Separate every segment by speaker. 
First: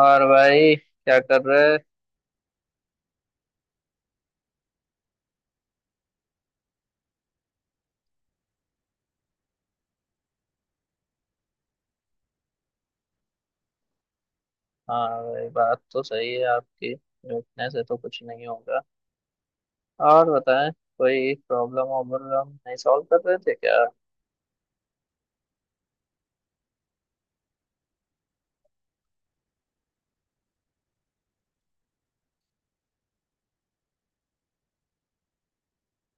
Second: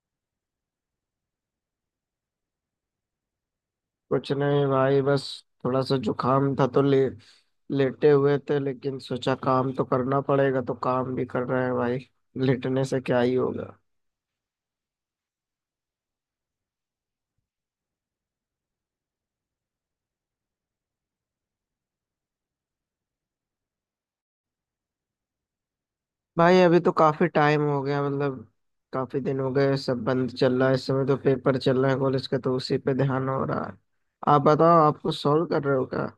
Speaker 1: और भाई क्या कर रहे?
Speaker 2: कुछ नहीं भाई, बस थोड़ा सा जुकाम था तो ले लेटे हुए थे। लेकिन सोचा काम तो करना पड़ेगा, तो काम भी कर रहे हैं भाई। लेटने से क्या ही होगा।
Speaker 1: हाँ भाई बात तो सही है आपकी, रुकने से तो कुछ नहीं होगा। और बताएं। कोई प्रॉब्लम वॉब्लम नहीं सॉल्व कर रहे थे क्या?
Speaker 2: भाई अभी तो काफी टाइम हो गया, मतलब काफी दिन हो गए सब बंद चल रहा है। इस समय तो पेपर चल रहे हैं कॉलेज के, तो उसी पे ध्यान हो रहा है। आप बताओ, आप कुछ सॉल्व कर रहे हो क्या।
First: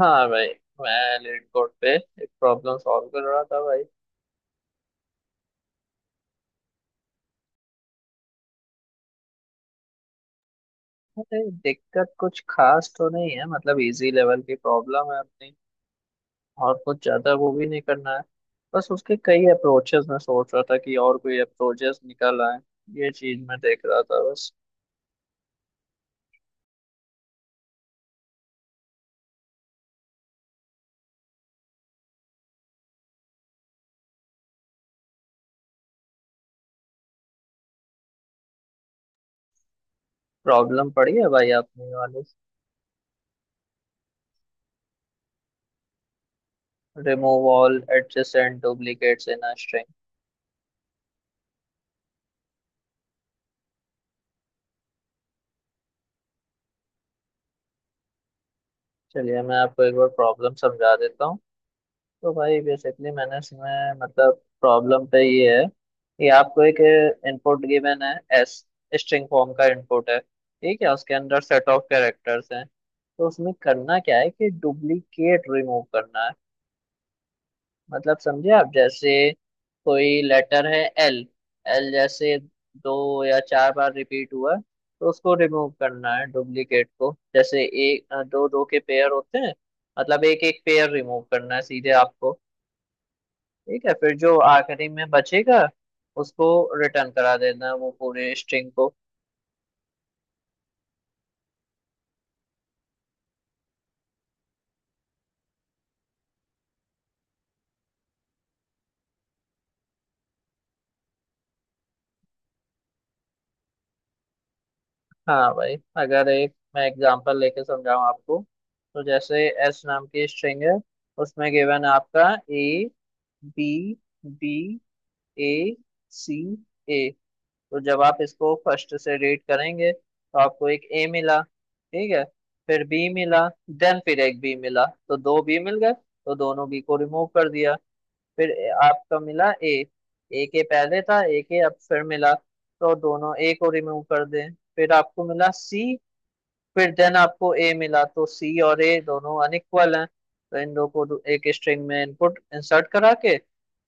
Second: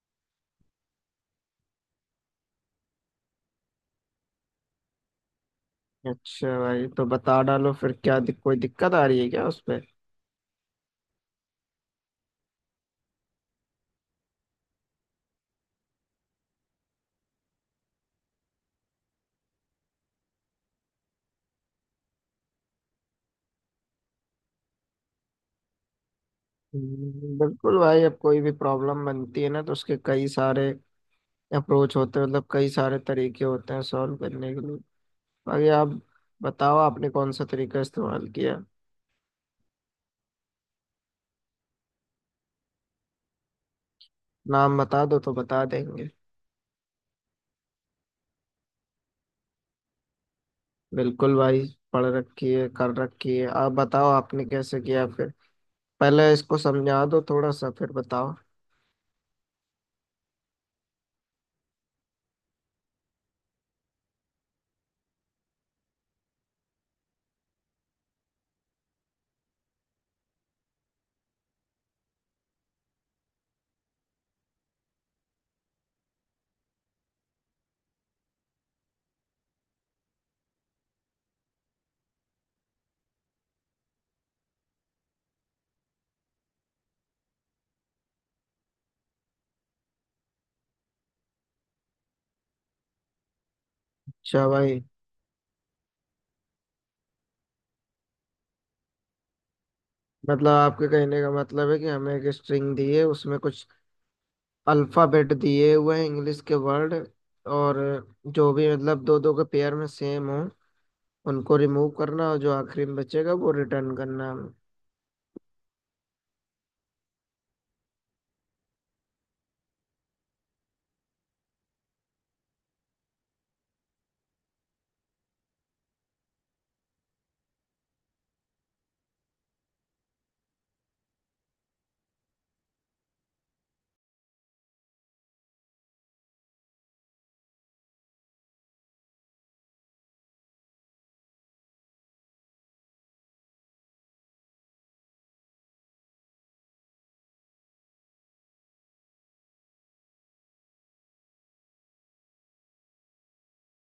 Speaker 1: हाँ भाई, मैं लीड कोड पे एक प्रॉब्लम सॉल्व कर रहा था भाई।
Speaker 2: अच्छा भाई, तो बता डालो फिर। कोई दिक्कत आ रही है क्या उस पे।
Speaker 1: अरे दिक्कत कुछ खास तो नहीं है, मतलब इजी लेवल की प्रॉब्लम है अपनी। और कुछ ज्यादा वो भी नहीं करना है। बस उसके कई अप्रोचेस मैं सोच रहा था कि और कोई अप्रोचेस निकल आए। ये चीज मैं देख रहा था बस।
Speaker 2: बिल्कुल भाई। अब कोई भी प्रॉब्लम बनती है ना, तो उसके कई सारे अप्रोच होते हैं, मतलब कई सारे तरीके होते हैं सॉल्व करने के लिए। बाकी आप बताओ आपने कौन सा तरीका इस्तेमाल किया।
Speaker 1: प्रॉब्लम पड़ी है भाई आपने वाली?
Speaker 2: नाम बता दो तो बता देंगे।
Speaker 1: Remove all adjacent duplicates in a string.
Speaker 2: बिल्कुल भाई, पढ़ रखी है, कर रखी है। आप बताओ आपने कैसे किया फिर। पहले इसको समझा दो थोड़ा सा, फिर बताओ।
Speaker 1: चलिए, मैं आपको एक बार प्रॉब्लम समझा देता हूँ। तो भाई बेसिकली मैंने इसमें, मतलब प्रॉब्लम पे ये है कि आपको एक इनपुट गिवन है। एस स्ट्रिंग फॉर्म का इनपुट है, ठीक है, उसके अंदर सेट ऑफ कैरेक्टर्स हैं, तो उसमें करना क्या है कि डुप्लीकेट रिमूव करना है। मतलब समझे आप, जैसे कोई लेटर है एल। एल जैसे दो या चार बार रिपीट हुआ है, तो उसको रिमूव करना है डुप्लीकेट को। जैसे एक दो दो के पेयर होते हैं। मतलब एक एक पेयर रिमूव करना है सीधे आपको। ठीक है, फिर जो
Speaker 2: अच्छा भाई,
Speaker 1: आखिरी में बचेगा उसको रिटर्न करा देना है, वो पूरे स्ट्रिंग को।
Speaker 2: मतलब आपके कहने का मतलब है कि हमें एक स्ट्रिंग दी है, उसमें कुछ अल्फाबेट दिए हुए हैं इंग्लिश के वर्ड। और जो भी मतलब दो दो के पेयर में सेम हो, उनको रिमूव करना, और जो आखिरी में बचेगा वो रिटर्न करना हमें।
Speaker 1: हाँ भाई। अगर एक मैं एग्जांपल लेके समझाऊँ आपको, तो जैसे एस नाम की स्ट्रिंग है। उसमें गिवन आपका A, B, A, C, A. तो जब आप इसको फर्स्ट से रेट करेंगे तो आपको एक ए मिला, ठीक है। फिर बी मिला, देन फिर एक बी मिला, तो दो बी मिल गए तो दोनों बी को रिमूव कर दिया। फिर आपका मिला ए। ए के पहले था ए के, अब फिर मिला तो दोनों ए को रिमूव कर दें, फिर आपको मिला सी। फिर देन आपको ए मिला, तो सी और ए दोनों अनइक्वल हैं, तो इन दो को एक स्ट्रिंग में इनपुट इंसर्ट करा के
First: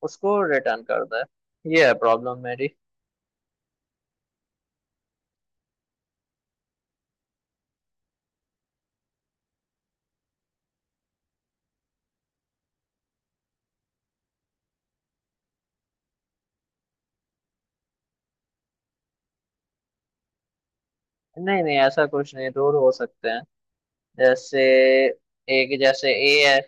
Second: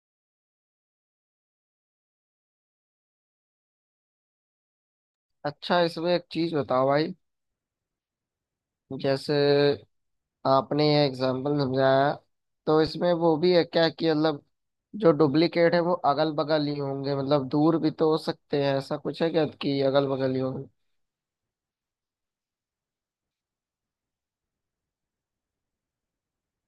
Speaker 1: उसको रिटर्न कर दे। ये है प्रॉब्लम मेरी।
Speaker 2: अच्छा, इसमें एक चीज बताओ भाई। जैसे आपने ये एग्जाम्पल समझाया, तो इसमें वो भी है क्या कि मतलब जो डुप्लीकेट है वो अगल बगल ही होंगे, मतलब दूर भी तो हो सकते हैं? ऐसा कुछ है क्या कि अगल बगल ही होंगे?
Speaker 1: नहीं नहीं, ऐसा कुछ नहीं, रूल हो सकते हैं। जैसे एक, जैसे ए है।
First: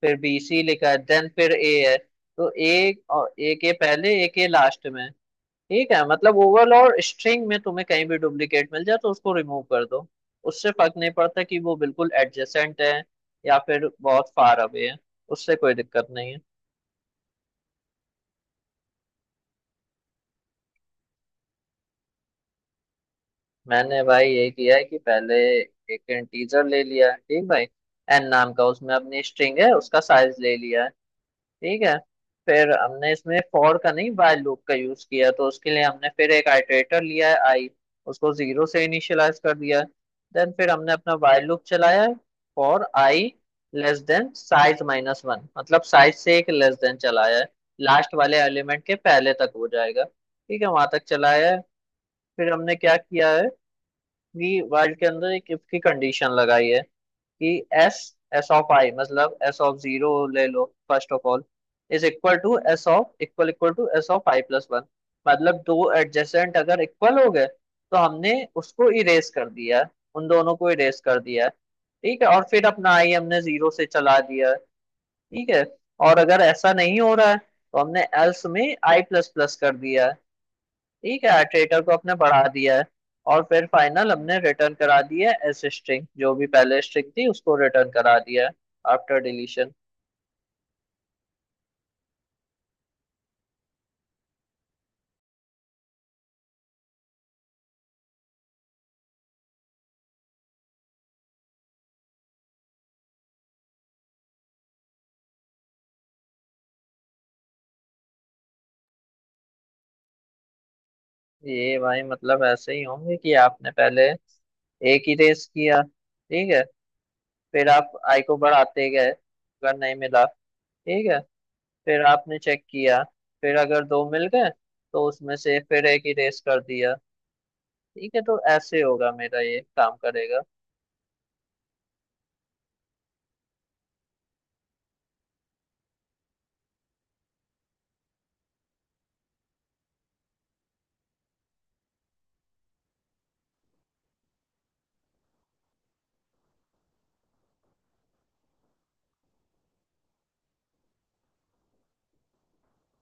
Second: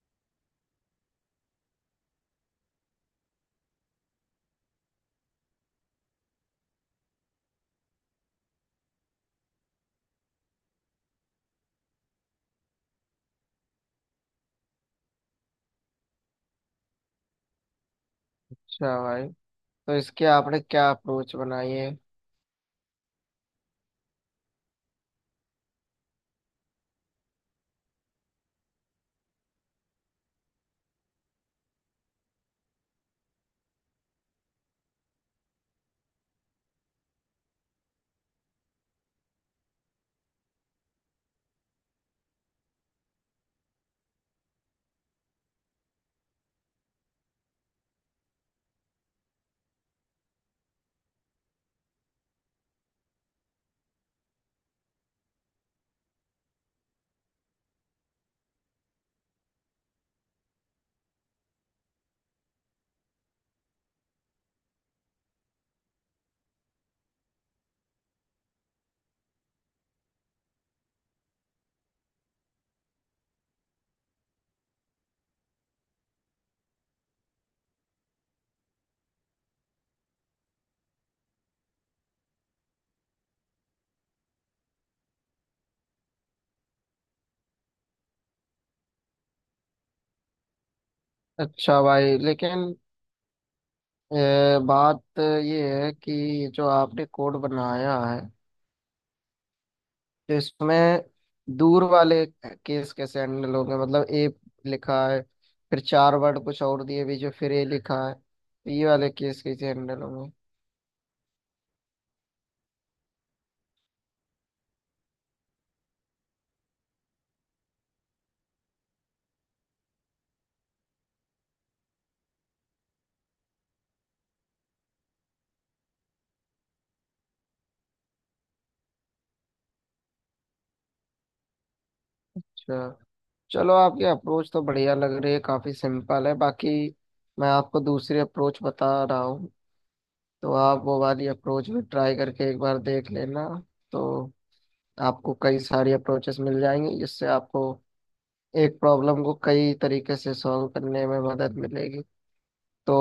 Speaker 1: फिर बी सी लिखा है, देन फिर ए है, तो ए और ए के पहले, ए के लास्ट में। ठीक है, मतलब ओवल और स्ट्रिंग में तुम्हें कहीं भी डुप्लीकेट मिल जाए तो उसको रिमूव कर दो। उससे फर्क नहीं पड़ता कि वो बिल्कुल एडजेसेंट है या फिर बहुत फार अवे है। उससे कोई दिक्कत नहीं है।
Speaker 2: अच्छा भाई, तो इसके आपने क्या अप्रोच बनाई है?
Speaker 1: मैंने भाई ये किया है कि पहले एक इंटीजर ले लिया है, ठीक भाई। एन नाम का, उसमें अपनी स्ट्रिंग है उसका साइज ले लिया है, ठीक है। फिर हमने इसमें फॉर का नहीं, while लूप का यूज किया, तो उसके लिए हमने फिर एक आइटरेटर लिया है आई। उसको जीरो से इनिशियलाइज कर दिया है। देन फिर हमने अपना while लूप चलाया है। For I less than size minus one, मतलब साइज से एक लेस देन चलाया है। लास्ट वाले एलिमेंट के पहले तक हो जाएगा, ठीक है, वहां तक चलाया है। फिर हमने क्या किया है कि while के अंदर एक इफ की कंडीशन लगाई है कि एस, एस ऑफ आई, मतलब एस ऑफ जीरो ले लो first of all, is equal to S of, equal equal to S of I plus one. मतलब दो एडजेसेंट अगर इक्वल हो गए तो हमने उसको इरेज कर दिया है, उन दोनों को इरेज कर दिया है। ठीक है, और फिर अपना आई हमने जीरो से चला दिया है, ठीक है। और अगर ऐसा नहीं हो रहा है तो हमने एल्स में आई प्लस प्लस कर दिया है, ठीक है, ट्रेकर को अपने बढ़ा दिया है। और फिर फाइनल हमने रिटर्न करा दी है एस स्ट्रिंग, जो भी पहले स्ट्रिंग थी उसको रिटर्न करा दिया है आफ्टर डिलीशन।
Speaker 2: अच्छा भाई, लेकिन बात ये है कि जो आपने कोड बनाया है तो इसमें दूर वाले केस कैसे हैंडल होंगे? मतलब ए लिखा है, फिर चार वर्ड कुछ और दिए बीच में, फिर ए लिखा है, तो ये वाले केस कैसे हैंडल होंगे?
Speaker 1: ये भाई मतलब ऐसे ही होंगे कि आपने पहले एक ही रेस किया, ठीक है। फिर आप आई को बढ़ाते गए अगर नहीं मिला, ठीक है। फिर आपने चेक किया, फिर अगर दो मिल गए, तो उसमें से फिर एक ही रेस कर दिया। ठीक है, तो ऐसे होगा मेरा, ये काम करेगा।
Speaker 2: अच्छा, चलो आपकी अप्रोच तो बढ़िया लग रही है, काफी सिंपल है। बाकी मैं आपको दूसरी अप्रोच बता रहा हूँ, तो आप वो वाली अप्रोच भी ट्राई करके एक बार देख लेना। तो आपको कई सारी अप्रोचेस मिल जाएंगी जिससे आपको एक प्रॉब्लम को कई तरीके से सॉल्व करने में मदद मिलेगी। तो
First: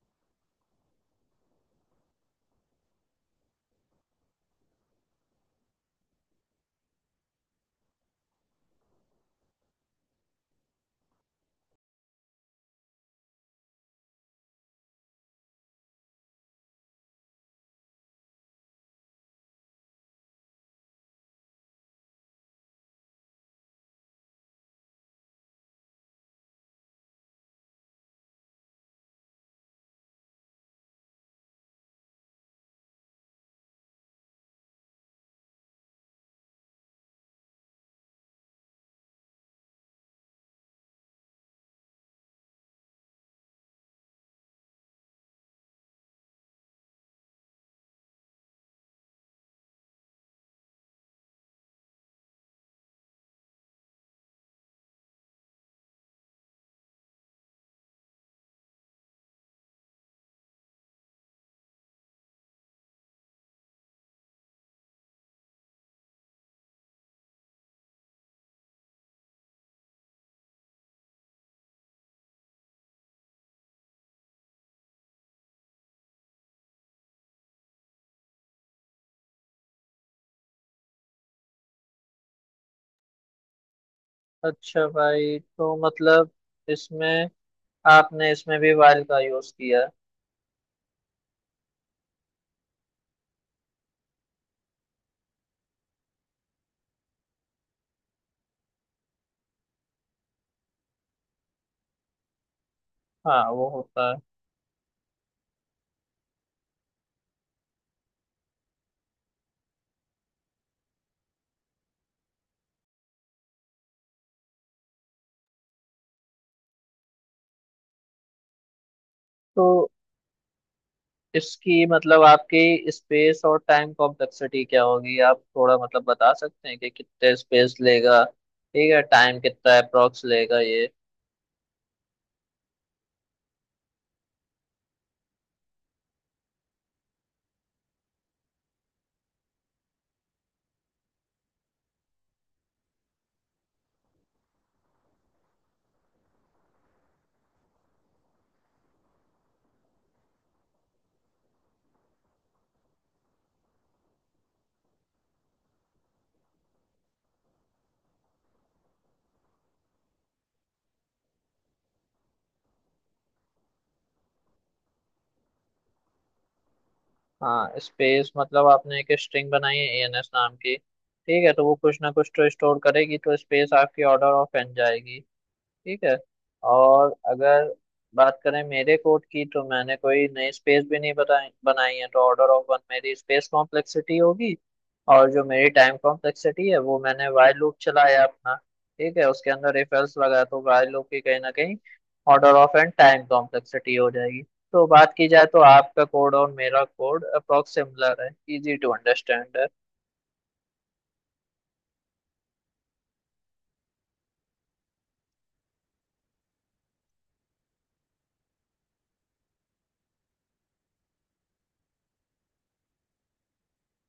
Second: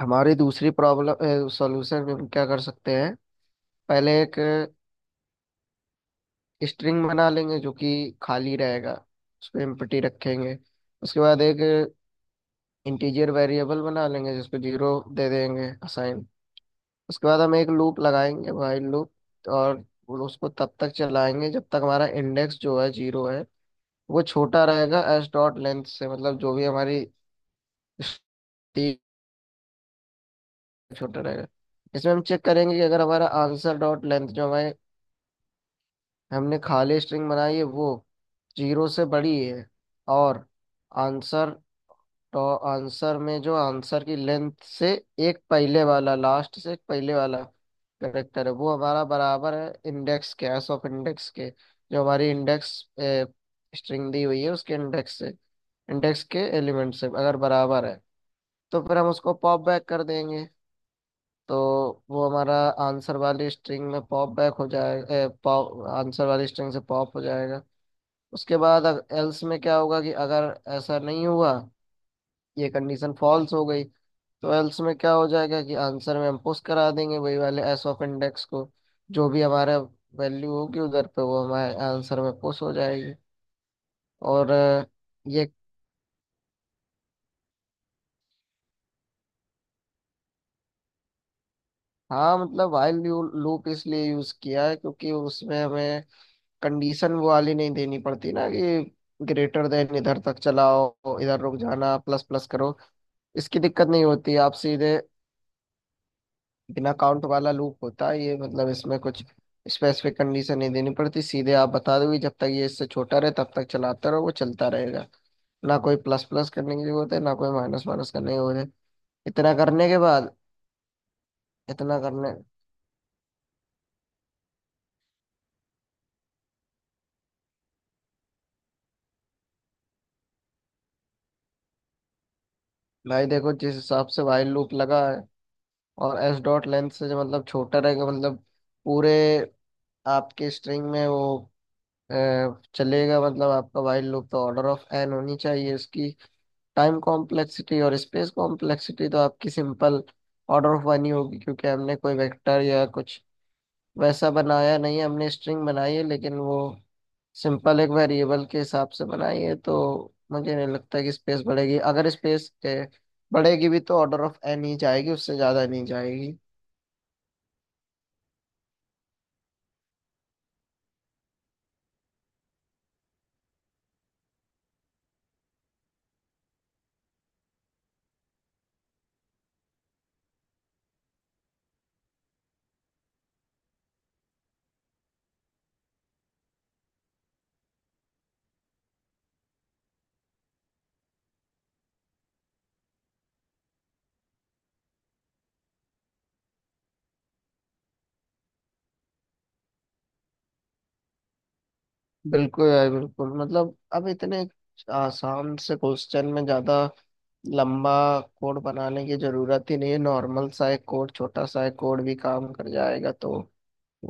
Speaker 2: हमारी दूसरी प्रॉब्लम सॉल्यूशन में हम क्या कर सकते हैं, पहले एक स्ट्रिंग बना लेंगे जो कि खाली रहेगा, उस पे एम्प्टी रखेंगे। उसके बाद एक इंटीजर वेरिएबल बना लेंगे जिसको जीरो दे देंगे असाइन। उसके बाद हम एक लूप लगाएंगे व्हाइल लूप, और उसको तब तक चलाएंगे जब तक हमारा इंडेक्स जो है जीरो है वो छोटा रहेगा एस डॉट लेंथ से, मतलब जो भी हमारी string छोटा रहेगा। इसमें हम चेक करेंगे कि अगर हमारा आंसर डॉट लेंथ, जो हमारे हमने खाली स्ट्रिंग बनाई है, वो जीरो से बड़ी है, और आंसर, तो आंसर में जो आंसर की लेंथ से एक पहले वाला, लास्ट से एक पहले वाला करेक्टर है, वो हमारा बराबर है इंडेक्स के, एस ऑफ इंडेक्स के, जो हमारी इंडेक्स स्ट्रिंग दी हुई है उसके इंडेक्स से, इंडेक्स के एलिमेंट से अगर बराबर है, तो फिर हम उसको पॉप बैक कर देंगे। तो वो हमारा आंसर वाली स्ट्रिंग में पॉप बैक हो जाएगा, आंसर वाली स्ट्रिंग से पॉप हो जाएगा। उसके बाद एल्स में क्या होगा कि अगर ऐसा नहीं हुआ, ये कंडीशन फॉल्स हो गई, तो एल्स में क्या हो जाएगा कि आंसर में हम पुश करा देंगे वही वाले एस ऑफ इंडेक्स को, जो भी हमारा वैल्यू होगी उधर पे वो हमारे आंसर में पुश हो जाएगी। और अ,
Speaker 1: अच्छा भाई,
Speaker 2: ये
Speaker 1: तो मतलब इसमें आपने इसमें भी वाइल का यूज किया है?
Speaker 2: हाँ, मतलब वाइल लूप इसलिए यूज किया है क्योंकि उसमें हमें कंडीशन वो वाली नहीं देनी पड़ती ना कि ग्रेटर देन इधर तक चलाओ, इधर रुक जाना, प्लस प्लस करो।
Speaker 1: हाँ
Speaker 2: इसकी
Speaker 1: वो
Speaker 2: दिक्कत नहीं
Speaker 1: होता है।
Speaker 2: होती, आप सीधे बिना काउंट वाला लूप होता है ये, मतलब इसमें कुछ स्पेसिफिक कंडीशन नहीं देनी पड़ती। सीधे आप बता दोगे जब तक ये इससे छोटा रहे तब तक चलाते रहो, वो चलता रहेगा। ना कोई प्लस प्लस करने की जरूरत है, ना कोई माइनस माइनस करने की जरूरत है। इतना
Speaker 1: तो
Speaker 2: करने के बाद
Speaker 1: इसकी,
Speaker 2: इतना
Speaker 1: मतलब
Speaker 2: करने
Speaker 1: आपकी स्पेस और टाइम कॉम्प्लेक्सिटी क्या होगी, आप थोड़ा मतलब बता सकते हैं कि कितने स्पेस लेगा, ठीक है, टाइम कितना अप्रोक्स लेगा ये?
Speaker 2: भाई देखो, जिस हिसाब से वाइल लूप लगा है और एस डॉट लेंथ से जो मतलब छोटा रहेगा, मतलब पूरे आपके स्ट्रिंग में वो अ, चलेगा, मतलब आपका वाइल लूप, तो ऑर्डर ऑफ एन होनी चाहिए इसकी टाइम कॉम्प्लेक्सिटी। और स्पेस कॉम्प्लेक्सिटी तो आपकी सिंपल ऑर्डर ऑफ वन ही होगी, क्योंकि हमने कोई वेक्टर या कुछ वैसा बनाया नहीं है। हमने स्ट्रिंग बनाई है, लेकिन वो सिंपल एक वेरिएबल के हिसाब से बनाई है, तो मुझे नहीं लगता कि स्पेस बढ़ेगी। अगर स्पेस बढ़ेगी भी तो ऑर्डर ऑफ एन ही जाएगी, उससे ज़्यादा नहीं जाएगी।
Speaker 1: हाँ, स्पेस, मतलब आपने एक स्ट्रिंग बनाई है एएनएस नाम की, ठीक है, तो वो कुछ ना कुछ तो स्टोर करेगी, तो स्पेस आपकी ऑर्डर ऑफ एन जाएगी, ठीक है। और अगर बात करें मेरे कोड की, तो मैंने कोई नई स्पेस भी नहीं बताई बनाई है, तो ऑर्डर ऑफ वन मेरी स्पेस कॉम्प्लेक्सिटी होगी। और जो मेरी टाइम कॉम्प्लेक्सिटी है वो, मैंने वाइल लूप चलाया अपना, ठीक है, उसके अंदर इफ एल्स लगा, तो वाइल लूप की कहीं ना कहीं order of N time complexity हो जाएगी। तो बात की जाए तो आपका कोड और मेरा कोड अप्रोक्स सिमिलर है, इजी टू अंडरस्टैंड है।
Speaker 2: बिल्कुल यार, बिल्कुल, मतलब अब इतने आसान से क्वेश्चन में ज्यादा लंबा कोड बनाने की जरूरत ही नहीं है। नॉर्मल सा एक कोड, छोटा सा एक कोड भी काम कर जाएगा, तो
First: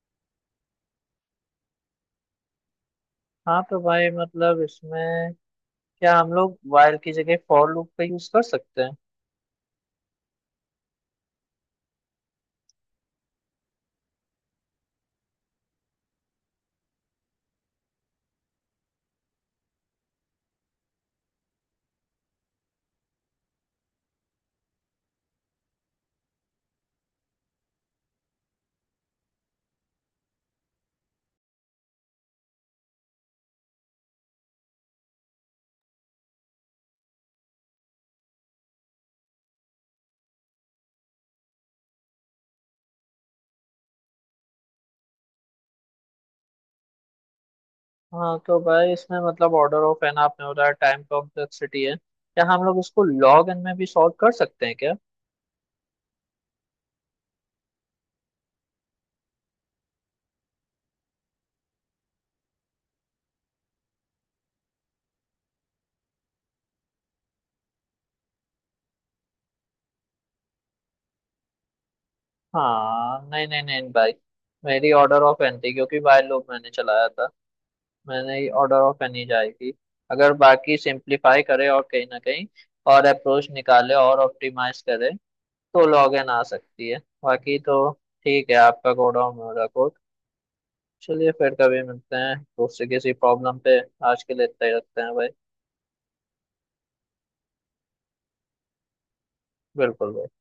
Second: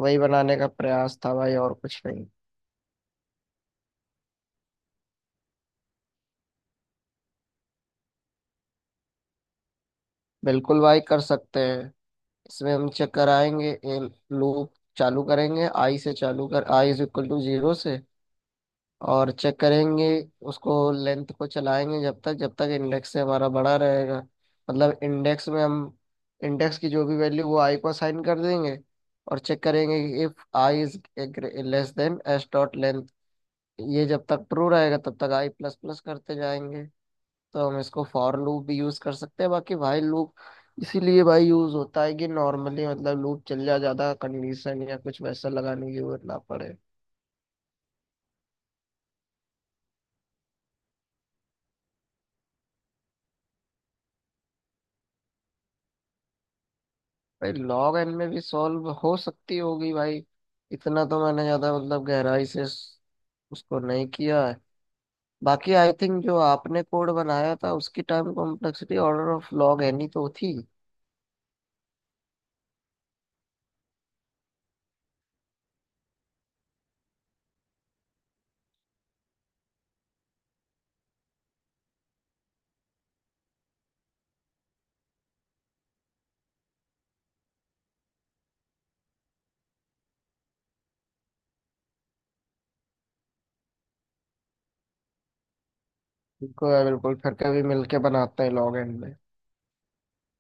Speaker 2: वही बनाने का प्रयास था भाई, और कुछ नहीं।
Speaker 1: हाँ तो भाई मतलब इसमें क्या हम लोग वाइल की जगह फॉर लूप का यूज कर सकते हैं?
Speaker 2: बिल्कुल भाई कर सकते हैं। इसमें हम चेक कराएंगे, लूप चालू करेंगे आई से, चालू कर I is equal to zero से, और चेक करेंगे उसको, लेंथ को चलाएंगे जब तक, जब तक इंडेक्स से हमारा बड़ा रहेगा, मतलब इंडेक्स में हम इंडेक्स की जो भी वैल्यू वो आई को असाइन कर देंगे, और चेक करेंगे if I is less than S dot length. ये जब तक ट्रू रहेगा तब तक आई प्लस प्लस करते जाएंगे। तो हम इसको फॉर लूप भी यूज कर सकते हैं। बाकी भाई लूप इसीलिए भाई यूज होता है कि नॉर्मली मतलब लूप चल जाए, ज्यादा कंडीशन या कुछ वैसा लगाने की जरूरत ना पड़े।
Speaker 1: हाँ तो भाई इसमें मतलब ऑर्डर ऑफ एन आपने बताया टाइम कॉम्प्लेक्सिटी है, क्या हम लोग इसको लॉग एन में भी सॉल्व कर सकते हैं क्या?
Speaker 2: भाई लॉग एन में भी सॉल्व हो सकती होगी भाई। इतना तो मैंने ज्यादा, मतलब गहराई से उसको नहीं किया है। बाकी आई थिंक जो आपने कोड बनाया था उसकी time complexity order of log N ही तो थी।
Speaker 1: हाँ, नहीं नहीं नहीं भाई। मेरी ऑर्डर ऑफ एन थी, क्योंकि भाई लोग मैंने चलाया था, मैंने ही, ऑर्डर ऑफ एन ही जाएगी। अगर बाकी सिंप्लीफाई करे और कहीं ना कहीं और अप्रोच निकाले और ऑप्टिमाइज करे, तो लॉग एन आ सकती है। बाकी तो ठीक है आपका कोड और मेरा कोड। चलिए फिर कभी मिलते हैं दूसरे किसी प्रॉब्लम पे, आज के लिए इतना ही रखते हैं भाई।
Speaker 2: बिल्कुल है, बिल्कुल, फिर कभी मिलके बनाते हैं लॉग एन में।
Speaker 1: बिल्कुल भाई।